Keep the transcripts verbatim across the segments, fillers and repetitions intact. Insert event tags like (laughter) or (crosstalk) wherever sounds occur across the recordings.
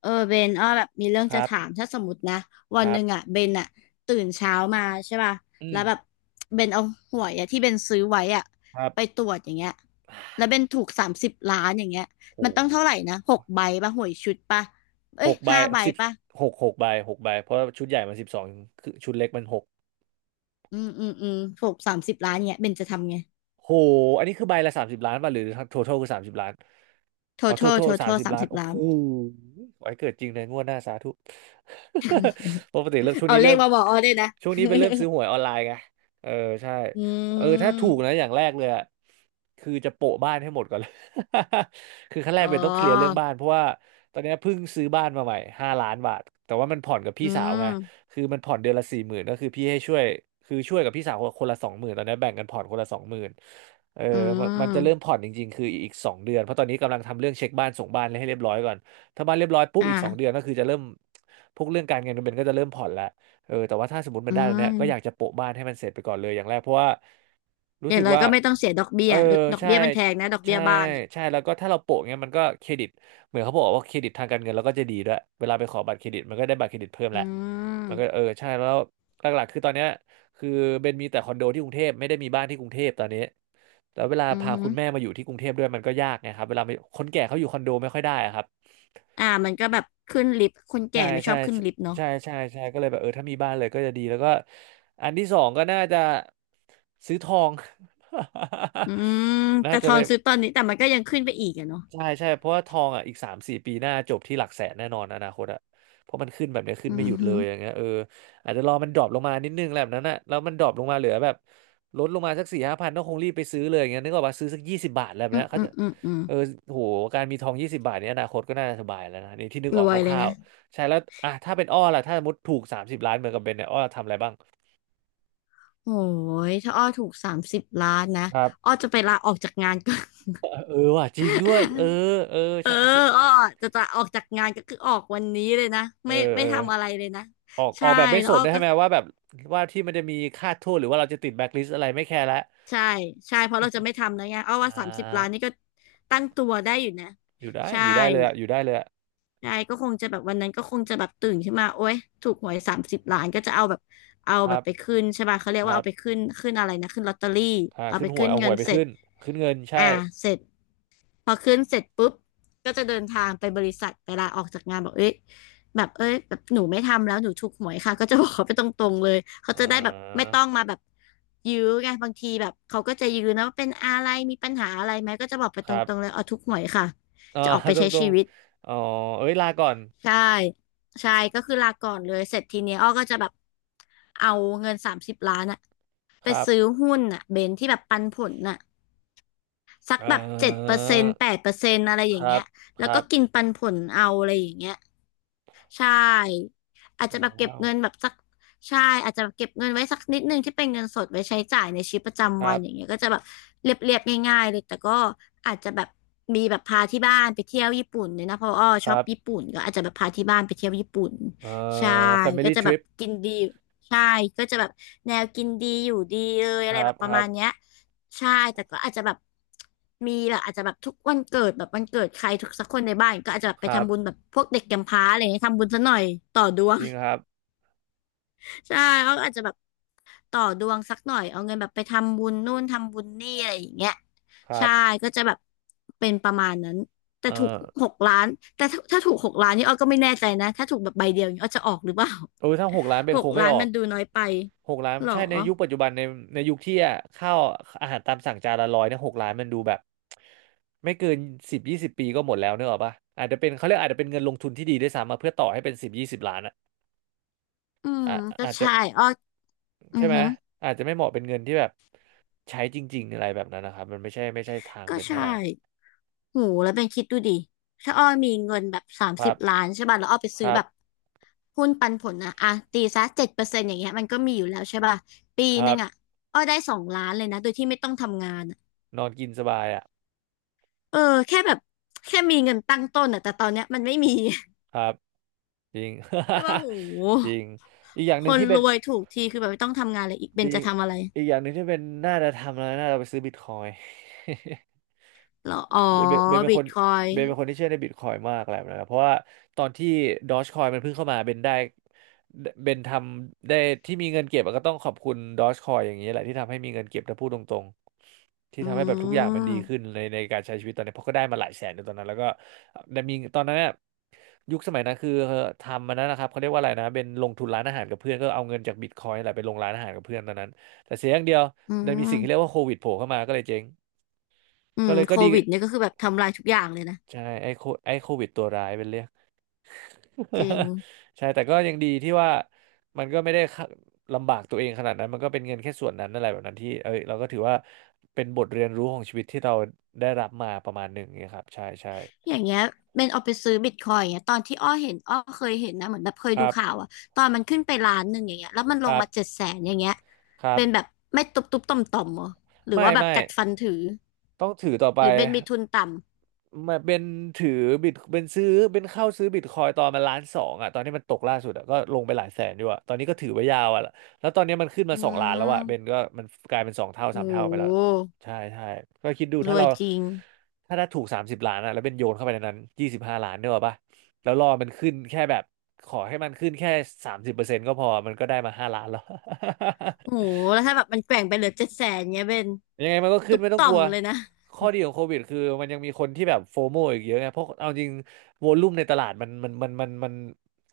เออเบนอ้อแบบมีเรื่องคจะรับ ถามถ้าสมมตินะวัคนหรับนึ่งอ่ะเบนอ่ะตื่นเช้ามาใช่ป่ะอืแล้มวแบบเบนเอาหวยอ่ะที่เบนซื้อไว้อ่ะครัไปตบรวจอย่างเงี้ยแล้วเบนถูกสามสิบล้านอย่างเงี้ยโอ้มันต้หองเท่าไหร่นะหกใบป่ะหวยชุดป่ะเอ้หยกใบห้าใบสิบป่ะหกหกใบหกใบเพราะว่าชุดใหญ่มันสิบสองคือชุดเล็กมันหก อืมอืมอืมถูกสามสิบล้านเงี้ยเบนจะทำไง โหอันนี้คือใบละสามสิบล้านป่ะหรือทั้ง total คือสามสิบล้าน อ๋อ total total สาม total สิบสามล้าน สิบโอ้ล้าโหนไว้เกิดจริงในงวดหน้าสาธุ (laughs) ปกติเริ่มช่วงเอานี้เลเริ่ขมมาบอกอ้อด้วยนะ ช่วงนี้เป็นเริ่มซื้อหวยออนไลน์ไง เออใช่ (laughs) อืเออถ้าถูกมนะอย่างแรกเลยอะคือจะโปะบ้านให้หมดก่อนเลย (laughs) คือขั้นแรอ๋กอเป็นต้องเคลียร์เรื่องบ้านเพราะว่าตอนนี้เพิ่งซื้อบ้านมาใหม่ห้าล้านบาทแต่ว่ามันผ่อนกับอืพี่สาวไง มคือมันผ่อนเดือนละสี่หมื่นก็คือพี่ให้ช่วยคือช่วยกับพี่สาวคนละสองหมื่นตอนนี้แบ่งกันผ่อนคนละสองหมื่นเอออืมันมันจะเริ่มมผ่อนจริงๆคืออีกสองเดือนเพราะตอนนี้กำลังทำเรื่องเช็คบ้านส่งบ้านให้เรียบร้อยก่อนถ้าบ้านเรียบร้อยปุ๊บอีกสองเดืออ่านก็คือจะเริ่มพวกเรื่องการเงินมันก็จะเริ่มผ่อนแล้วเออแต่ว่าถ้าสมมติมัอืนได้แล้วเนี่ยก็อยากม จะโปะบ้านให้มันเสร็จไปก่อนเลยอย่างแรกเพราะว่ารู้อย่าสึงกไรว่าก็ไม่ต้องเสียดอกเบี้เอยอหรือดอกใช่เบี้ยมันแพงนะดอกเบี้ใช่ยบ้านอ่ะใช่แล้วก็ถ้าเราโปะเงี้ยมันก็เครดิตเหมือนเขาบอกว่าเครดิตทางการเงินเราก็จะดีด้วยเวลาไปขอบัตรเครดิตมันก็ได้บัตรเครดิตเพิ่มอืแหละ มันก็มเออใช่แล้วหลักๆคือตอนเนี้ยคือเบนมีแต่คอนโดที่กรุงเทพไม่ได้มีบ้านที่กรุงเทพตอนนี้แล้วเวลาอือพาฮึคุณแม่มาอยู่ที่กรุงเทพด้วยมันก็ยากไงครับเวลาไปคนแก่เขาอยู่คอนโดไม่ค่อยได้อะครับอ่ามันก็แบบขึ้นลิฟต์คนแก่ใช่ไม่ชใช่อบขึ้นลิฟต์เนาะใช่ใช่ใช่ก็เลยแบบเออถ้ามีบ้านเลยก็จะดีแล้วก็อันที่สองก็น่าจะซื้อทอง อืม (laughs) น่าแต่ทจะอไป นซื้อตอนนี้แต่มันก็ยังขึ้นไปอีกอะเนาะใช่ใช่เพราะว่าทองอ่ะอีกสามสี่ปีหน้าจบที่หลักแสนแน่นอนอนาคตอ่ะเพราะมันขึ้นแบบเนี้ยขึ้อืนไม่หยุอดฮึเลยอย่างเงี้ยเอออาจจะรอมันดรอปลงมานิดนึงแหละแบบนั้นอ่ะแล้วมันดรอปลงมาเหลือแบบลดลงมาสักสี่ห้าพันก็คงรีบไปซื้อเลยอย่างเงี้ยนึกออกป่ะซื้อสักยี่สิบบาทอะไรแบบอืมเนี้ยเขาอืมจะอืมอืมเออโหการมีทองยี่สิบบาทเนี้ยอนาคตก็น่าสบายแล้วนะนี่ที่นึกอรอกวคยเลยร่านะวๆใช่แล้วอ่ะถ้าเป็นอ้อล่ะถ้าสมมติถูกสามสิบล้านเหมือนกับเบนเนี่ยอ้อทำอะไรบ้างโอ้ยถ้าอ้อถูกสามสิบล้านนะครัอ้บอจะไปลาออกจากงานก่อน เออว่ะจริงด้วยเออเออ (laughs) เออใช่คืออ้อจะจะออกจากงานก็คือออกวันนี้เลยนะเออไม่ไม่เออ ทำอะไรเลยนะออกอใช่อกแบบไม่แล้สวอ้นอด้วยก็ ใช่ไหมว่าแบบว่าที่มันจะมีค่าโทษหรือว่าเราจะติดแบ็คลิสต์อะไรไม่แคร์ละใช่ใช่เพราะเราจะไม่ทำแล้วไงเอาอ่ว่าสามสิบล้านานี่ก็ตั้งตัวได้อยู่นะอยู่ได้ใช่อยู่ได้เลยอะอยู่ได้เลยอะใช่ก็คงจะแบบวันนั้นก็คงจะแบบตื่นขึ้นมาโอ๊ยถูกหวยสามสิบล้านก็จะเอาแบบเอาคแบรับไปบขึ้นใช่ป่ะเขาเรียกคว่ารัเอาไปบขึ้นขึ้นอะไรนะขึ้นลอตเตอรี่อ่าเอาขึ้ไปนหวขึ้ยนเอาหเงิวนยไปเสร็จขึ้นขึ้นเงินใช่อ่าเสร็จ พอขึ้นเสร็จปุ๊บก็จะเดินทางไปบริษัทเวลาออกจากงานบอกเอ้ยแบบเอ้ยแบบหนูไม่ทำแล้วหนูถูกหวยค่ะก็จะบอกเขาไปตรงๆเลยเขาอ่จะได้แบบไม่าต้องมาแบบยื้อไงบางทีแบบเขาก็จะยื้อนะว่าเป็นอะไรมีปัญหาอะไรไหมก็จะบอกไปคตรับรงๆเลยเอาถูกหวยค่ะอ่า จะออกไป (laughs) ตรใช้งตรชีงวิตอ๋อเอ้ยลาก่อนใช่ใช่ก็คือลาก่อนเลยเสร็จทีเนี้ยอ้อก็จะแบบเอาเงินสามสิบล้านอะไปครับซื้อหุ้นอะเบนที่แบบปันผลน่ะ สักอ่แบบเจ็ดเปาอร์เซ็นต์แปดเปอร์เซ็นต์อะไรอคย่างรัเงี้บยคแล้วรัก็บกินปันผลเอาอะไรอย่างเงี้ยใช่อาจจะแบบเก็บว้าวเงินแบบสักใช่อาจจะแบบเก็บเงินไว้สักนิดนึงที่เป็นเงินสดไว้ใช้จ่ายในชีวิตประคจำรัวันอย่างบเงี้ยก็จะแบบเรียบๆง่ายๆเลยแต่ก็อาจจะแบบมีแบบพาที่บ้านไปเที่ยวญี่ปุ่นเนี่ยนะเพราะอ้อคชอบรับญี่ปุ่นก็อาจจะแบบพาที่บ้านไปเที่ยวญี่ปุ่นเอ่ใช่อ ก็ family จะแบบ trip กินดีใช่ก็จะแบบแนวกินดีอยู่ดีเลยคอะไรรัแบบบปคระรัมาบณเนี้ย ใช่แต่ก็อาจจะแบบมีแบบอาจจะแบบทุกวันเกิดแบบวันเกิดใครทุกสักคนในบ้านก็อาจจะแบบคไปรับทำบุญแบบพวกเด็กกำพร้าอะไรเงี้ยทำบุญซะหน่อยต่อดวจง ริงครับ (laughs) ใช่เขาอาจจะแบบต่อดวงสักหน่อยเอาเงินแบบไปทำบุญนู่นทำบุญนี่อะไรอย่างเงี้ยครัใช่บก็จะแบบเป็นประมาณนั้นแต่เอ่อถูกหกล้านแต่ถ้าถ้าถูกหกล้านนี่อ้อก็ไม่แน่ใจนะถ้าถูกแบบใบเดียวนี่อ้อจะออกหรือเปล่า โอ้ยถ้าหกล้านเป็ (laughs) หนคกงไม่ล้านออมัก นดูน้อยไปหกล้านหรอใช่ในยุคปัจจุบันในในยุคที่อะข้าวอาหารตามสั่งจานละร้อยเนี่ยหกล้านมันดูแบบไม่เกินสิบยี่สิบปีก็หมดแล้วเนกอะป่ะอาจจะเป็นเขาเรียกอาจจะเป็นเงินลงทุนที่ดีด้วยซ้ำมาเพื่อต่อให้เป็นสิบยี่สิบล้านอะอืมอ่ะก็อาจจะใช่อ้ออือใช่ไหมฮึอาจจะไม่เหมาะเป็นเงินที่แบบใช้จริงๆอะไรแบบนั้นนะครับมันไม่ใช่ไม่ใช่ทางก็เป็นเท่าใช่ ไหร่โหแล้วเป็นคิดดูดิถ้าอ้อมีเงินแบบสามคสิรับบล้านใช่ป่ะแล้วอ้อไปคซื้อรัแบบบหุ้นปันผลนะอ่ะ ตีซะเจ็ดเปอร์เซ็นต์อย่างเงี้ยมันก็มีอยู่แล้วใช่ป่ะปีคหรันึ่บงอ่ะอ้อได้สองล้านเลยนะ โดยที่ไม่ต้องทำงานอะนอนกินสบายอ่ะเออ แค่แบบแค่มีเงินตั้งต้นอ่ะ แต่ตอนเนี้ยมันไม่มี ครับจริง (laughs) แต่ว่ะโห (laughs) จริงอีกอย่างคหนึ่งนที่รเป็น วยถูกทีคือแบบไม่ต้องทำงานเลยอีกเบจนริง จะทำอะไรอีกอย่างหนึ่งที่เป็นน่าจะทำแล้วน่าจะไปซื้อบิตคอยน์ (laughs) เหรออ๋อเบนเบนเบนเป็นบิคตนคอยเบนเป็นคนที่เชื่อในบิตคอยมากอะไรแบบนั้นนะเพราะว่าตอนที่ดอ g จคอยมันเพิ่งเข้ามาเบนได้เบนทำได้ที่มีเงินเก็บอะก็ต้องขอบคุณดอ g จคอยอย่างนี้แหละที่ทำให้มีเงินเก็บถ้าพูดตรงๆที่อืทำให้แบบทุกอย่างมันดีขึ้มนในในการใช้ชีวิตตอนนี้เพราะก็ได้มาหลายแสนในตอนนั้นแล้วก็ได้มีตอนนั้นน่ะยุคสมัยนั้นคือทำมันนั้นนะครับเขาเรียกว่าอะไรนะเป็นลงทุนร้านอาหารกับเพื่อนก็เอาเงินจากบิตคอยนแหละไปลงร้านอาหารกับเพื่อนตอนนั้นแต่เสียอย่างเดียวอืมันมีสิ่งที่เรียกมว่าโควิดโผล่เข้ามาก็เลยเจ๊งอืก็มเลยโคก็ดี วิดเนี่ยก็คือแบบทำลายทุกอย่างเลยนะใช่ไอ้โคไอ้โควิดตัวร้ายเป็นเรียก จริง (laughs) ใช่แต่ก็ยังดีที่ว่ามันก็ไม่ได้ขะลำบากตัวเองขนาดนั้นมันก็เป็นเงินแค่ส่วนนั้นอะไรแบบนั้นที่เอ้ยเราก็ถือว่าเป็นบทเรียนรู้ของชีวิตที่เราได้รับมาประมาณหนึ่งเนยครับใช่ใช่อย่างเงี้ยเป็นเอาไปซื้อบิตคอยน์อย่างเงี้ยตอนที่อ้อเห็นอ้อเคยเห็นนะเหมือนแบบเคยคดูรัข่าวบอะตอนมันขึ้นไปล้านหนึ่งอย่างเงี้ยแล้วมันลคงรัมาเจ็ดบแสนอย่างเงี้ยครัเป็นแบบบ ไม่ตุบตุบต่อมต่อมๆเหรอหรือไม่ว่าแบบไม่กัดฟันถือต้องถือต่อไปหรือเป็นมีทุนต่มาเป็นถือบิตเป็นซื้อเป็นเข้าซื้อบิตคอยตอนมันล้านสองอ่ะตอนนี้มันตกล่าสุดอ่ะก็ลงไปหลายแสนอยู่อ่ะตอนนี้ก็ถือไว้ยาวอ่ะแล้วตอนนี้มันขึ้นำอืมาสองล้านแล้วอ่ะเบนมก็มันกลายเป็นสองเท่าโสามเท่าไปแล้วหใช่ใช่ก็คิดดูรถ้าวยเราจริงถ้าได้ถูกสามสิบล้านอ่ะแล้วเป็นโยนเข้าไปในนั้นยี่สิบห้าล้านเนี่ยหรอปะแล้วรอมันขึ้นแค่แบบขอให้มันขึ้นแค่สามสิบเปอร์เซ็นต์ก็พอมันก็ได้มาห้าล้านแล้ว โหแล้วถ้าแบบมันแกว่งไปเหลือเจ็ดแสนเงี้ยเป็นยังไงมันก็ขึ้ตุนบไม่ต้องต่อกลัมวเลยนะข้อดีของโควิดคือมันยังมีคนที่แบบโฟโมอีกเยอะไง เพราะเอาจริงวอลลุ่มในตลาดมันมันมันมันมัน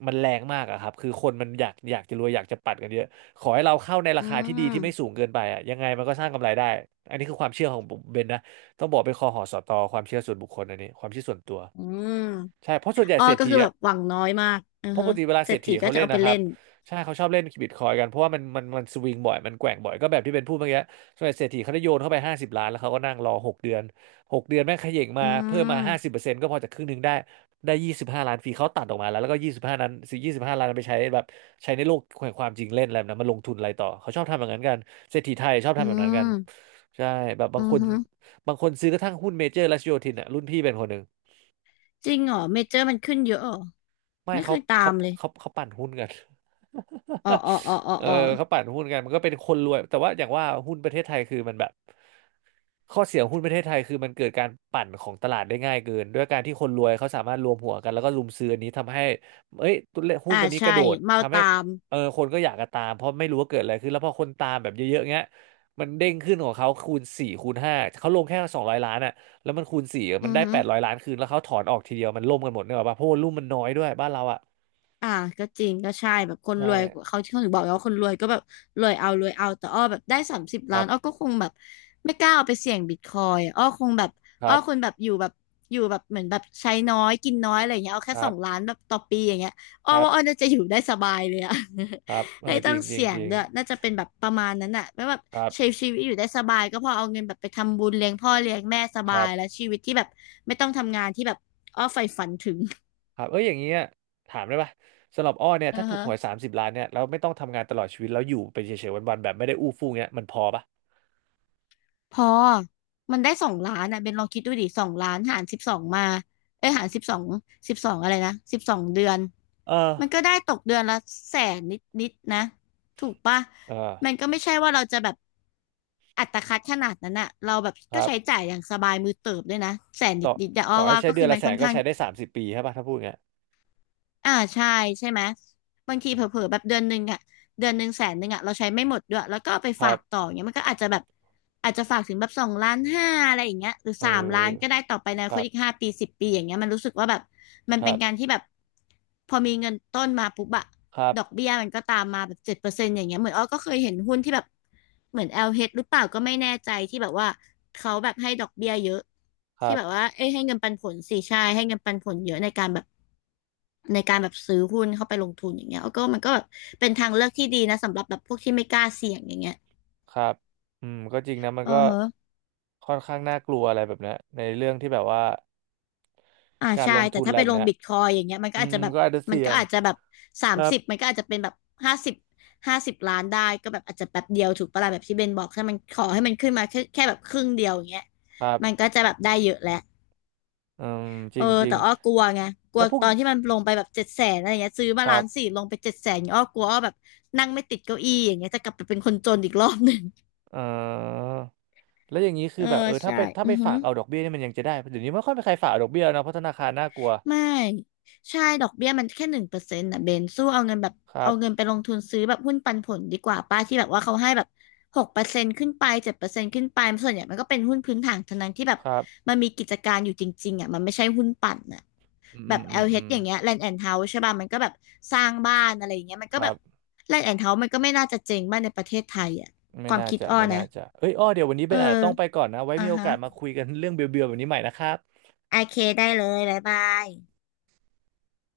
มันแรงมากอะครับ คือคนมันอยากอยากจะรวยอยากจะปัดกันเยอะขอให้เราเข้าในอืราคาที่ดีที่ไม่สูมงเกินไปอะยังไงมันก็สร้างกำไรได้ อันนี้คือความเชื่อของผมเบนนะ ต้องบอกเป็นคอหอสอตอความเชื่อส่วนบุคคลอันนี้ความเชื่อส่วนตัวอืมใช่เพราะส่วนใหญ่อ้อเศรษก็ฐีคือแบอะ บหวังน้อยมากอือเพราะปฮะกติเวลาเศรเศรษษฐีฐีก็เขาจะเล่นเอาไปนะคเล่รับนใช่เขาชอบเล่นบิตคอยกันเพราะว่ามันมันมันสวิงบ่อยมันแกว่งบ่อยก็แบบที่เป็นพูดเมื่อกี้ส่วนใหญ่เศรษฐีเขาได้โยนเข้าไปห้าสิบล้านแล้วเขาก็นั่งรอหกเดือนหกเดือนแม่งเขย่งอืมาเพิ่มมาห้าสิบมเปอร์เซ็นต์ก็พอจากครึ่งหนึ่งได้ได้ยี่สิบห้าล้านฟรีเขาตัดออกมาแล้วแล้วก็ยี่สิบห้านั้นยี่สิบห้าล้านนั้นไปใช้แบบใช้ในโลกแห่งความจริงเล่นอะไรแบบนั้นมาลงทุนอะไรต่อเขาชอบทำแบบนั้นกันเศรษฐีไทยชอบอืทำแบบนั้นกันมใช่แบบบาอืงคอนฮึ บางคนซื้อกระทั่งหุ้นเมเจอร์และโยธินอ่ะรุ่นพี่เป็นคนหนึ่ง จริงเหรอเมเจอร์มันขึ้นเยอะเหรอไม่ไม่เคเขายตาเขามเลยเขาเขาปั่นหุ้นกัน (laughs) อ๋ออ๋ออ๋ออ๋อเอออ๋อเขาปั่นหุ้นกันมันก็เป็นคนรวยแต่ว่าอย่างว่าหุ้นประเทศไทยคือมันแบบข้อเสียของหุ้นประเทศไทยคือมันเกิดการปั่นของตลาดได้ง่ายเกินด้วยการที่คนรวยเขาสามารถรวมหัวกันแล้วก็รุมซื้ออันนี้ทำให้เอ้ยตัวเลขหุ้อ่านตัวนี้กใช่ระโดดเมาทำให้ตามเออคนก็อยากจะตามเพราะไม่รู้ว่าเกิดอะไรขึ้นแล้วพอคนตามแบบเยอะๆเงี้ยมันเด้งขึ้นของเขาคูณสี่คูณห้าเขาลงแค่สองร้อยล้านอ่ะ แล้วมันคูณสี่อืมันอได้ฮึ แปดร้อยล้านคืนแล้วเขาถอนออกทีเดียวมันล่มกันหมดเนกอะป่ะเพราะว่ารุ่มมันน้อยด้วยบ้านเราอ่ะอ่าก็จริงก็ใช่แบบคในรวยช่เขาที่เขาถึงบอกไงว่าคนรวยก็แบบรวยเอารวยเอาแต่อ้อแบบได้สามสิบคล้ารันอ้อบก็คงแบบไม่กล้าเอาไปเสี่ยงบิตคอยอ้อคงแบบคอ้อรัคงบแบบอยู่แบบอยู่แบบเหมือนแบบใช้น้อยกินน้อยอะไรอย่างเงี้ยเอาคแค่สรัอบงล้านแบบต่อปีอย่างเงี้ยอ้อครับว่าอ้อน่าจะอยู่ได้สบายเลยอะ ครับ (laughs) เอไม่อจต้อริงงจริงเสี่ยจงริงด้วยน่าจะเป็นแบบประมาณนั้นอะไม่แบบครัใช้บชีวิตอยู่ได้สบายก็พอเอาเงินแบบไปทำบุญเลี้ยงพ่อเลี้ยงแม่สคบารัยบแล้วชีวิตที่แบบไม่ต้องทำงานที่แบบอ้อใฝ่ฝันถึง (laughs) ครับเอ้ยอย่างเงี้ยถามได้ป่ะสำหรับอ้อเนี่ยอืถ้าอถูกฮะ หวยสามสิบล้านเนี่ยแล้วไม่ต้องทำงานตลอดชีวิตแล้วอยู่ไปเฉยๆวันๆแบบไม่ได้อู้ฟู่เงี้ยมันพอป่ะพอมันได้สองล้านอ่ะเบนลองคิดดูดิสองล้านหารสิบสองมาเอ้ยหารสิบสองสิบสองอะไรนะสิบสองเดือนเอมันอก็ได้ตกเดือนละแสนนิดนิดนะถูกปะเออมันก็ไม่ใช่ว่าเราจะแบบอัตคัดขนาดนั้นอะเราแบบคก็รัใช้บจ่ายอย่างสบายมือเติบด้วยนะแสนนิต่อดนิดแต่อ้อต่อให้ว่าใช้ก็เดืคือนอมัละนแสค่อนนก็ข้าง ใช้ได้สามสิบปีใช่ป่ะถ้าพูดเงี้ยอ่าใช่ใช่ไหมบางทีเผลอๆแบบเดือนหนึ่งอะเดือนหนึ่งแสนหนึ่งอะเราใช้ไม่หมดด้วยแล้วก็เอาไปคฝารับกต่ออย่างเงี้ยมันก็อาจจะแบบอาจจะฝากถึงแบบสองล้านห้าอะไรอย่างเงี้ยหรือเอสามล้านก็อได้ต่อไปในคครันบอีกห้าปีสิบปีอย่างเงี้ยมันรู้สึกว่าแบบมันคเป็รันบการที่แบบพอมีเงินต้นมาปุ๊บอะ ครับดอกเบี้ยมันก็ตามมาแบบเจ็ดเปอร์เซ็นต์อย่างเงี้ยเหมือนอ้อก็เคยเห็นหุ้นที่แบบเหมือน แอล เอช หรือเปล่าก็ไม่แน่ใจที่แบบว่าเขาแบบให้ดอกเบี้ยเยอะคที่รับ แบบว่าเอ้ยให้เงินปันผลสี่ใช่ให้เงินปันผลเยอะในการแบบในการแบบซื้อหุ้นเข้าไปลงทุนอย่างเงี้ยอ้อก็มันก็แบบเป็นทางเลือกที่ดีนะสำหรับแบบพวกที่ไม่กล้าเสี่ยงอย่างเงี้ยครับอืมก็จริงนะมันอือก็ฮะ ค่อนข้างน่ากลัวอะไรแบบเนี้ยในเรื่องที่แบบว่าอ่าการใช่ลงแต่ทุนถ้าอะไรไปแบลบงเนี้ยบิตคอยอย่างเงี้ยมันก็อือาจมจะแบบก็อาจจะมันเสี่ยก็ง อาจจะแบบสาคมรัสิบบมันก็อาจจะเป็นแบบห้าสิบห้าสิบล้านได้ก็แบบอาจจะแป๊บเดียวถูกปะล่ะแบบที่เบนบอกถ้ามันขอให้มันขึ้นมาแค่แค่แบบครึ่งเดียวอย่างเงี้ยครัมันบก็จะแบบได้เยอะแหละอืมจเออริงจริแต่งอ้อกลัวไงกลัวแล้วพวกตอนที่มันลงไปแบบเจ็ดแสนอะไรเงี้ยซื้อคมารัล้านสี่บลงไปเจ็ดแสนอ้อกลัวอ้อแบบนั่งไม่ติดเก้าอี้อย่างเงี้ยจะกลับไปเป็นคนจนอีกรอบหนึ่งเอ่อแล้วอย่างนี้คืเอออแบบเออถ้าใช่ไปถ้าอืไปอฮึ ฝากเอาดอกเบี้ยนี่มันยังจะได้เดี๋ยวนี้ไม่ค่อยมีใครฝากเอาดอกเบี้ยแล้วนะเพราะธนาคารน่ากลัวไม่ใช่ดอกเบี้ยมันแค่หนึ่งเปอร์เซ็นต์นะเบนสู้เอาเงินแบบครัเอาบเงินไปลงทุนซื้อแบบหุ้นปันผลดีกว่าป้าที่แบบว่าเขาให้แบบหกเปอร์เซ็นต์ขึ้นไปเจ็ดเปอร์เซ็นต์ขึ้นไปส่วนใหญ่มันก็เป็นหุ้นพื้นฐานทั้งนั้นที่แบบครับมันมีกิจการอยู่จริงๆอ่ะมันไม่ใช่หุ้นปั่นอ่ะอืมแบอืบ มอืม แอล เอช อือลมเอชอย่างเงี้ย Land and House ใช่ป่ะมันก็แบบสร้างบ้านอะไรอย่างเงี้ยมันคก็รัแบบ บ Land and House มันก็ไม่น่าจะเจ๊งบ้านในประเทศไทยอ่ะคไม่วามน่าคิดจะอ้อไม่น่านะจะเอ้ยอ้อเดี๋ยววันนี้เอเป็อนอาจจะต้องไปก่อนนะไว้อ่ามีโอฮะกาสมาคุยกันเรื่องเบียวๆแบบนี้ใหม่นะครับโอเคได้เลยบ๊ายบาย